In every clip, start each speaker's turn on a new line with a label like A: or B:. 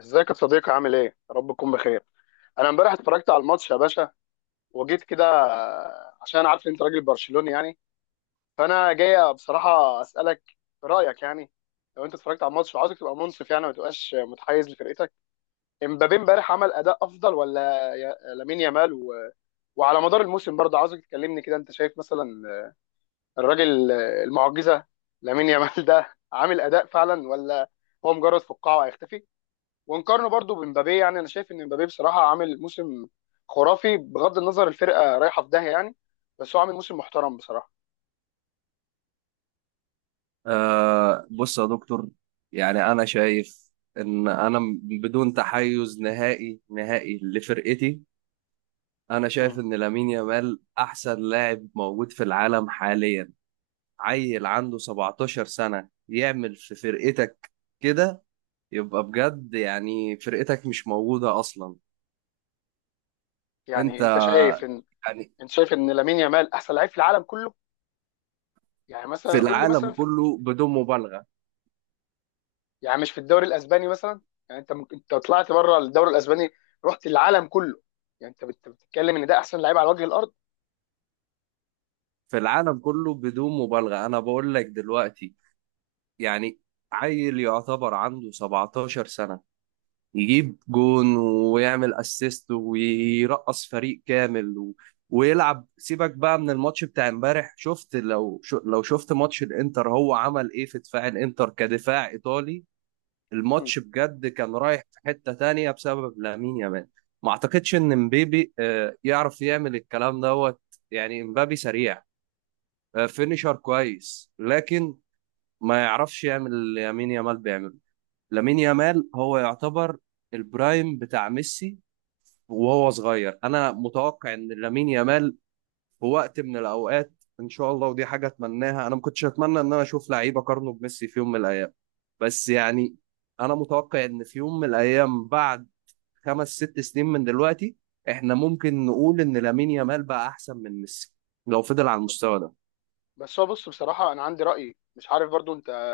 A: ازيك يا صديقي؟ عامل ايه؟ يا رب تكون بخير. انا امبارح اتفرجت على الماتش يا باشا وجيت كده. عشان انا عارف ان انت راجل برشلوني يعني، فانا جاي بصراحه اسالك رايك يعني. لو انت اتفرجت على الماتش وعاوزك تبقى منصف، يعني ما تبقاش متحيز لفرقتك، امبابي امبارح عمل اداء افضل ولا لامين يامال وعلى مدار الموسم برضه؟ عاوزك تكلمني كده انت شايف مثلا الراجل المعجزه لامين يامال ده عامل اداء فعلا، ولا هو مجرد فقاعه هيختفي؟ ونقارنه برضو بمبابي. يعني انا شايف ان مبابي بصراحه عامل موسم خرافي، بغض النظر الفرقه رايحه في داهيه يعني، بس هو عامل موسم محترم بصراحه.
B: آه، بص يا دكتور، يعني أنا شايف إن بدون تحيز نهائي نهائي لفرقتي. أنا
A: مم.
B: شايف إن لامين يامال أحسن لاعب موجود في العالم حاليا. عيل عنده 17 سنة يعمل في فرقتك كده، يبقى بجد يعني فرقتك مش موجودة أصلا. أنت
A: يعني انت شايف ان
B: يعني،
A: انت شايف ان لامين يامال احسن لعيب في العالم كله؟ يعني
B: في
A: مثلا قول لي
B: العالم
A: مثلا
B: كله بدون مبالغة.
A: يعني مش في الدوري الاسباني مثلا؟ يعني انت ممكن انت طلعت بره الدوري الاسباني رحت العالم كله، يعني انت بتتكلم ان ده احسن لعيب على وجه الارض.
B: في العالم كله بدون مبالغة، أنا بقول لك دلوقتي. يعني عيل يعتبر عنده 17 سنة يجيب جون ويعمل اسيست ويرقص فريق كامل و... ويلعب. سيبك بقى من الماتش بتاع امبارح، شفت، لو شفت ماتش الانتر، هو عمل ايه في دفاع الانتر كدفاع ايطالي؟
A: مم.
B: الماتش بجد كان رايح في حتة تانية بسبب لامين يامال. ما اعتقدش ان مبابي يعرف يعمل الكلام دوت. يعني مبابي سريع، فينيشر كويس، لكن ما يعرفش يعمل اللي يمين يامال بيعمله. لامين يامال هو يعتبر البرايم بتاع ميسي وهو صغير. انا متوقع ان لامين يامال في وقت من الاوقات، ان شاء الله، ودي حاجه اتمناها. انا ما كنتش اتمنى ان انا اشوف لعيب اقارنه بميسي في يوم من الايام، بس يعني انا متوقع ان في يوم من الايام بعد 5 6 سنين من دلوقتي احنا ممكن نقول ان لامين يامال بقى احسن من ميسي لو فضل على المستوى ده.
A: بس هو بص، بصراحه انا عندي راي مش عارف برضو انت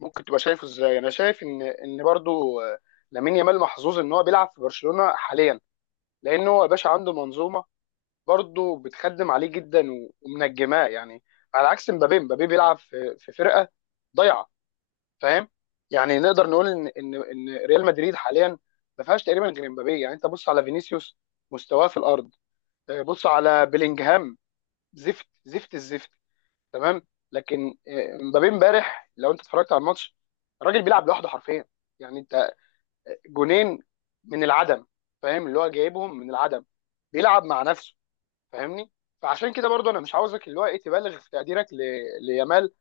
A: ممكن تبقى شايفه ازاي. انا شايف ان برضو، لامين يامال محظوظ ان هو بيلعب في برشلونه حاليا، لانه هو يا باشا عنده منظومه برضو بتخدم عليه جدا ومنجماه يعني، على عكس مبابي. مبابي بيلعب في فرقه ضايعه، فاهم. يعني نقدر نقول ان ريال مدريد حاليا ما فيهاش تقريبا غير مبابي. يعني انت بص على فينيسيوس، مستواه في الارض. بص على بيلينجهام، زفت زفت الزفت، تمام. لكن مبابي امبارح لو انت اتفرجت على الماتش، الراجل بيلعب لوحده حرفيا. يعني انت، جونين من العدم، فاهم؟ اللي هو جايبهم من العدم، بيلعب مع نفسه، فاهمني. فعشان كده برضو انا مش عاوزك اللي هو ايه تبالغ في تقديرك ليامال،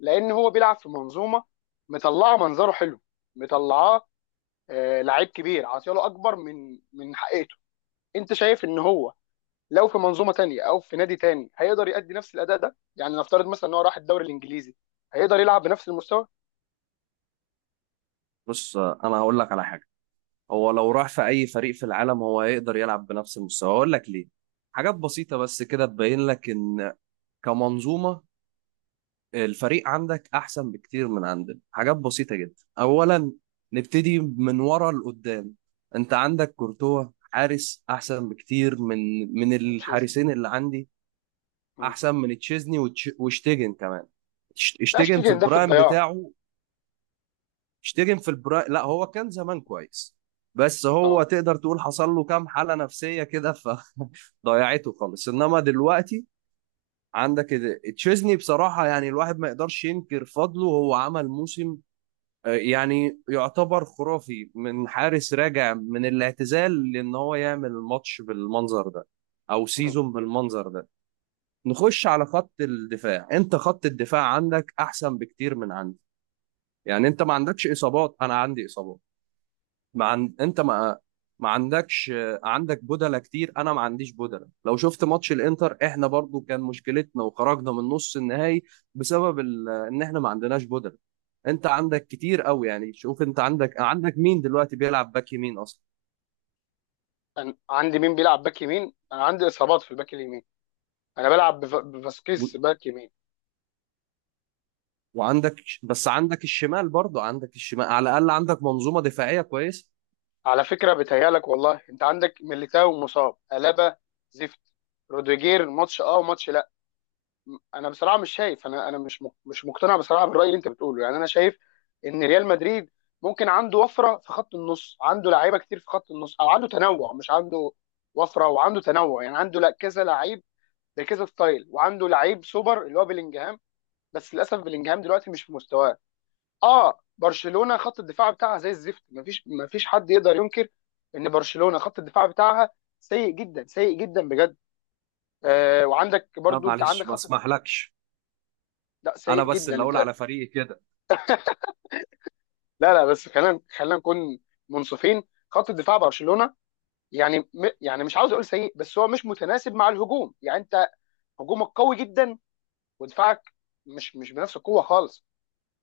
A: لان هو بيلعب في منظومه مطلعه منظره حلو، مطلعاه آه لعيب كبير، عاطياله اكبر من حقيقته. انت شايف ان هو لو في منظومه تانية او في نادي تاني هيقدر يأدي نفس الاداء ده؟ يعني نفترض مثلا ان هو راح الدوري الانجليزي، هيقدر يلعب بنفس المستوى؟
B: بص، انا هقول لك على حاجه. هو لو راح في اي فريق في العالم هو هيقدر يلعب بنفس المستوى. اقول لك ليه. حاجات بسيطة بس كده تبين لك ان كمنظومة الفريق عندك احسن بكتير من عندنا. حاجات بسيطة جدا، اولا نبتدي من ورا لقدام. انت عندك كورتوا، حارس احسن بكتير من
A: مانشيزني.
B: الحارسين اللي عندي.
A: مم.
B: احسن من تشيزني وشتيجن كمان.
A: لا،
B: شتيجن في
A: اشتري ده في
B: البرايم
A: الضياع.
B: بتاعه اشتغل في البرا. لا، هو كان زمان كويس، بس هو
A: اه.
B: تقدر تقول حصل له كام حالة نفسية كده فضيعته خالص. انما دلوقتي عندك تشيزني بصراحة، يعني الواحد ما يقدرش ينكر فضله، هو عمل موسم يعني يعتبر خرافي من حارس راجع من الاعتزال، لان هو يعمل ماتش بالمنظر ده او
A: مم.
B: سيزون بالمنظر ده. نخش على خط الدفاع. انت خط الدفاع عندك احسن بكتير من عندي. يعني انت ما عندكش اصابات، انا عندي اصابات. ما عن... انت ما عندكش، عندك بدلة كتير، انا ما عنديش بدلة. لو شفت ماتش الانتر احنا برضو كان مشكلتنا وخرجنا من نص النهائي ان احنا ما عندناش بدلة. انت عندك كتير قوي، يعني شوف، انت عندك مين دلوقتي بيلعب باك يمين اصلا؟
A: انا عندي مين بيلعب باك يمين؟ انا عندي اصابات في الباك اليمين، انا بلعب
B: و...
A: بفاسكيز باك يمين.
B: وعندك، بس عندك الشمال، برضو عندك الشمال، على الاقل عندك منظومة دفاعية كويسة.
A: على فكره، بتهيالك والله، انت عندك ميليتاو مصاب، ألابا زفت، روديجير ماتش اه وماتش. انا بصراحه مش شايف، انا مش مقتنع بصراحه بالراي اللي انت بتقوله. يعني انا شايف ان ريال مدريد ممكن عنده وفره في خط النص، عنده لعيبه كتير في خط النص، او عنده تنوع. مش عنده وفره، وعنده تنوع. يعني عنده لا كذا لعيب بكذا ستايل، وعنده لعيب سوبر اللي هو بلينجهام، بس للاسف بلينجهام دلوقتي مش في مستواه. اه، برشلونه خط الدفاع بتاعها زي الزفت، مفيش حد يقدر ينكر ان برشلونه خط الدفاع بتاعها سيء جدا، سيء جدا بجد. آه وعندك
B: لا،
A: برضو، انت عندك
B: معلش، ما
A: خط.
B: اسمحلكش،
A: لا
B: انا
A: سيء
B: بس
A: جدا
B: اللي اقول
A: انت.
B: على فريقي كده.
A: لا لا، بس خلينا نكون منصفين. خط الدفاع برشلونه، يعني يعني مش عاوز اقول سيء، بس هو مش متناسب مع الهجوم. يعني انت هجومك قوي جدا، ودفاعك مش بنفس القوه خالص.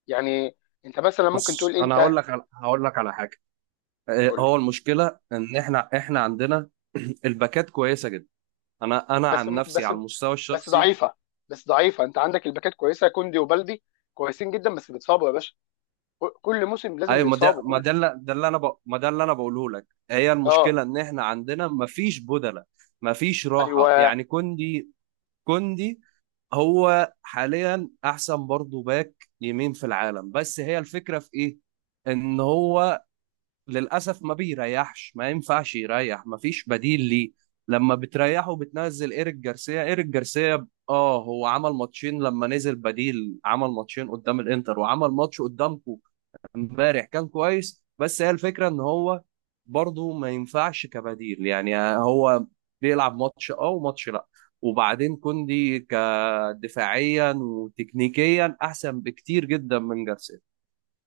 A: يعني انت مثلا ممكن تقول
B: بص
A: إيه؟
B: انا
A: انت
B: هقول لك على حاجة.
A: قول لي.
B: هو المشكله ان احنا عندنا الباكات كويسه جدا. انا
A: بس
B: عن نفسي
A: بس
B: على المستوى
A: بس
B: الشخصي،
A: ضعيفه، بس ضعيفه. انت عندك الباكات كويسه، كوندي وبلدي كويسين جدا، بس بيتصابوا يا باشا. كل موسم لازم
B: ايوه،
A: بيتصابوا
B: ما
A: كل.
B: ده اللي ده ما ده اللي انا بقوله لك، هي
A: اه.
B: المشكله ان احنا عندنا ما فيش بدله، ما فيش راحه.
A: ايوه.
B: يعني كوندي هو حاليا احسن برضه باك يمين في العالم، بس هي الفكره في ايه؟ ان هو للاسف ما بيريحش، ما ينفعش يريح، ما فيش بديل ليه. لما بتريحه بتنزل ايريك جارسيا. ايريك جارسيا هو عمل ماتشين. لما نزل بديل عمل ماتشين قدام الانتر وعمل ماتش قدامكو امبارح كان كويس. بس هي الفكره ان هو برضه ما ينفعش كبديل، يعني هو بيلعب ماتش اه وماتش لا. وبعدين كوندي كدفاعيا وتكنيكيا احسن بكتير جدا من جارسيا.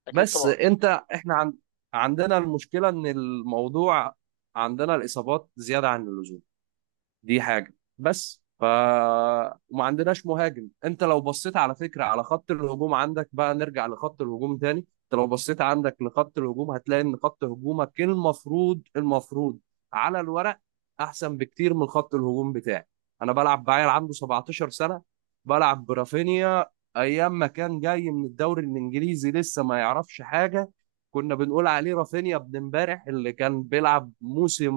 A: اكيد
B: بس
A: طبعا.
B: انت، عندنا المشكلة ان الموضوع عندنا الإصابات زيادة عن اللزوم، دي حاجة. بس وما عندناش مهاجم. انت لو بصيت على فكرة على خط الهجوم، عندك بقى، نرجع لخط الهجوم تاني. انت لو بصيت عندك لخط الهجوم هتلاقي ان خط هجومك المفروض على الورق احسن بكتير من خط الهجوم بتاعي. انا بلعب بعيل عنده 17 سنة، بلعب برافينيا ايام ما كان جاي من الدوري الانجليزي لسه ما يعرفش حاجة، كنا بنقول عليه رافينيا ابن امبارح، اللي كان بيلعب موسم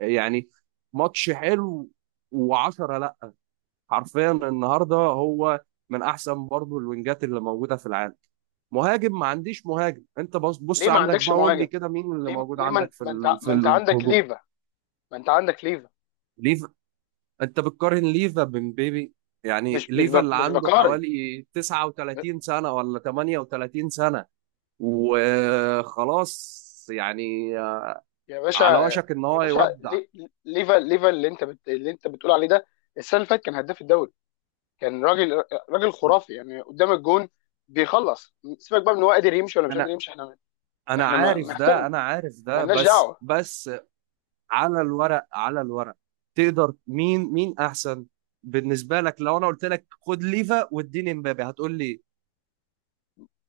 B: يعني ماتش حلو و10 لا، حرفيا النهارده هو من احسن برضه الوينجات اللي موجوده في العالم. مهاجم ما عنديش مهاجم. انت بص بص،
A: ليه ما
B: عندك
A: عندكش
B: بقى قول لي
A: مهاجم؟
B: كده مين اللي
A: ليه؟
B: موجود عندك في
A: ما انت عندك
B: الهجوم؟
A: ليفا، ما انت عندك ليفا.
B: ليفا؟ انت بتقارن ليفا بمبابي؟ يعني ليفا اللي
A: مش
B: عنده
A: بقارن.
B: حوالي
A: ب-
B: 39 سنة ولا 38 سنة وخلاص، يعني
A: يا باشا،
B: على وشك ان
A: يا
B: هو
A: باشا
B: يودع.
A: لي- ليفا، ليفا اللي انت بتقول عليه ده السنه اللي فاتت كان هداف الدوري، كان راجل، راجل خرافي يعني قدام الجون، بيخلص. سيبك بقى من هو قادر يمشي ولا مش قادر
B: انا
A: يمشي، احنا
B: انا
A: احنا ما
B: عارف
A: ما
B: ده، انا عارف
A: ما
B: ده،
A: لناش
B: بس
A: دعوه.
B: بس على الورق، على الورق، تقدر مين احسن بالنسبه لك؟ لو انا قلت لك خد ليفا واديني مبابي هتقول لي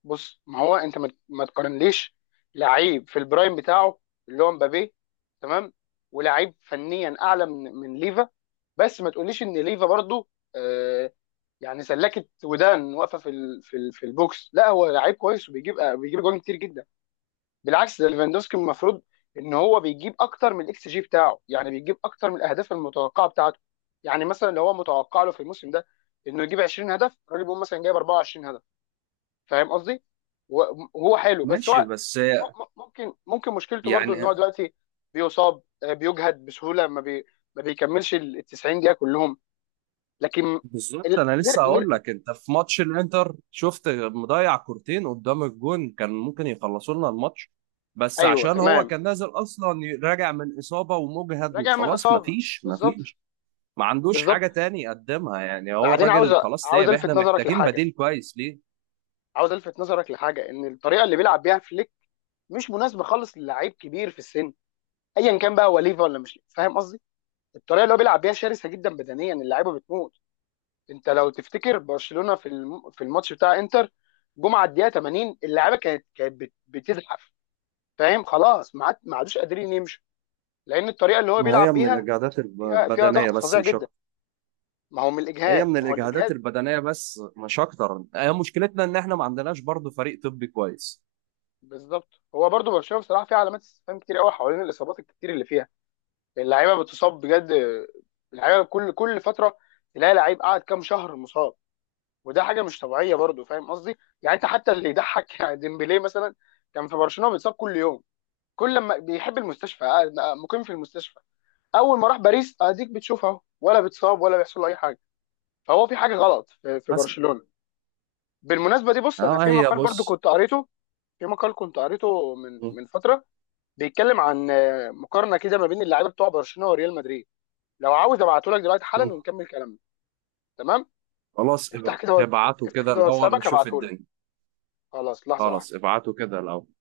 A: بص، ما هو انت، ما تقارنليش لعيب في البرايم بتاعه اللي هو مبابي، تمام، ولعيب فنيا اعلى من ليفا. بس ما تقوليش ان ليفا برضو، آه، يعني سلكت ودان واقفه في البوكس. لا، هو لعيب كويس، وبيجيب، بيجيب جوان كتير جدا. بالعكس، ده ليفاندوسكي المفروض ان هو بيجيب اكتر من الاكس جي بتاعه، يعني بيجيب اكتر من الاهداف المتوقعه بتاعته. يعني مثلا لو هو متوقع له في الموسم ده انه يجيب 20 هدف، الراجل بيقول مثلا جايب 24 هدف، فاهم قصدي. و- وهو حلو، بس
B: ماشي،
A: هو
B: بس
A: ممكن مشكلته برضو
B: يعني
A: ان هو دلوقتي بيصاب، بيجهد بسهوله، ما بيكملش ال 90 دقيقه كلهم. لكن
B: بالظبط.
A: ال...
B: انا
A: نر...
B: لسه هقول
A: نر...
B: لك، انت في ماتش الانتر شفت مضيع كورتين قدام الجون كان ممكن يخلصوا لنا الماتش، بس
A: ايوه
B: عشان هو
A: تمام.
B: كان نازل اصلا راجع من اصابه ومجهد
A: راجع من
B: وخلاص،
A: اصابه.
B: مفيش
A: بالظبط.
B: مفيش ما عندوش
A: بالظبط.
B: حاجه تاني يقدمها، يعني هو
A: بعدين عاوز،
B: الراجل خلاص
A: عاوز
B: تعب، احنا
A: الفت نظرك
B: محتاجين
A: لحاجه
B: بديل كويس ليه.
A: عاوز الفت نظرك لحاجه. ان الطريقه اللي بيلعب بيها فليك مش مناسبه خالص للعيب كبير في السن، ايا كان بقى هو ليفا ولا مش ليفا. فاهم قصدي. الطريقه اللي هو بيلعب بيها شرسه جدا بدنيا، اللعيبه بتموت. انت لو تفتكر برشلونه في الماتش بتاع انتر جمعه، الدقيقه 80 اللعيبه كانت بتزحف. فاهم؟ خلاص ما عادوش قادرين يمشوا، لان الطريقه اللي هو
B: ما هي
A: بيلعب
B: من
A: بيها
B: الإجهادات
A: فيها
B: البدنية
A: ضغط
B: بس
A: فظيع
B: مش
A: جدا.
B: أكتر.
A: ما هو من
B: هي
A: الاجهاد،
B: من
A: ما هو
B: الإجهادات
A: الاجهاد.
B: البدنية بس مش أكتر، هي مشكلتنا إن إحنا ما عندناش برضه فريق طبي كويس.
A: بالظبط. هو برضو برشلونه بصراحه فيها علامات استفهام كتير قوي حوالين الاصابات الكتير اللي فيها. اللعيبه بتصاب بجد، اللعيبه كل فتره تلاقي لعيب قاعد كام شهر مصاب، وده حاجه مش طبيعيه برضو، فاهم قصدي. يعني انت حتى اللي يضحك يعني ديمبلي مثلا كان في برشلونه بيتصاب كل يوم، كل لما بيحب المستشفى قاعد، مقيم في المستشفى. اول ما راح باريس اديك بتشوف، اهو ولا بيتصاب ولا بيحصل له اي حاجه. فهو في حاجه غلط في
B: مثلا،
A: برشلونه. بالمناسبه دي، بص انا في
B: هي،
A: مقال برضو
B: بص.
A: كنت قريته، من
B: م-
A: فتره، بيتكلم عن، مقارنه كده ما بين اللعيبه بتوع برشلونه وريال مدريد. لو عاوز ابعته لك دلوقتي
B: م.
A: حالا ونكمل كلامنا. تمام.
B: خلاص،
A: افتح كده
B: ابعتوا
A: افتح
B: كده
A: كده
B: الأول
A: واتسابك
B: نشوف
A: هبعته لك.
B: الدنيا.
A: خلاص، لحظه
B: خلاص
A: واحدة.
B: ابعتوا كده الأول.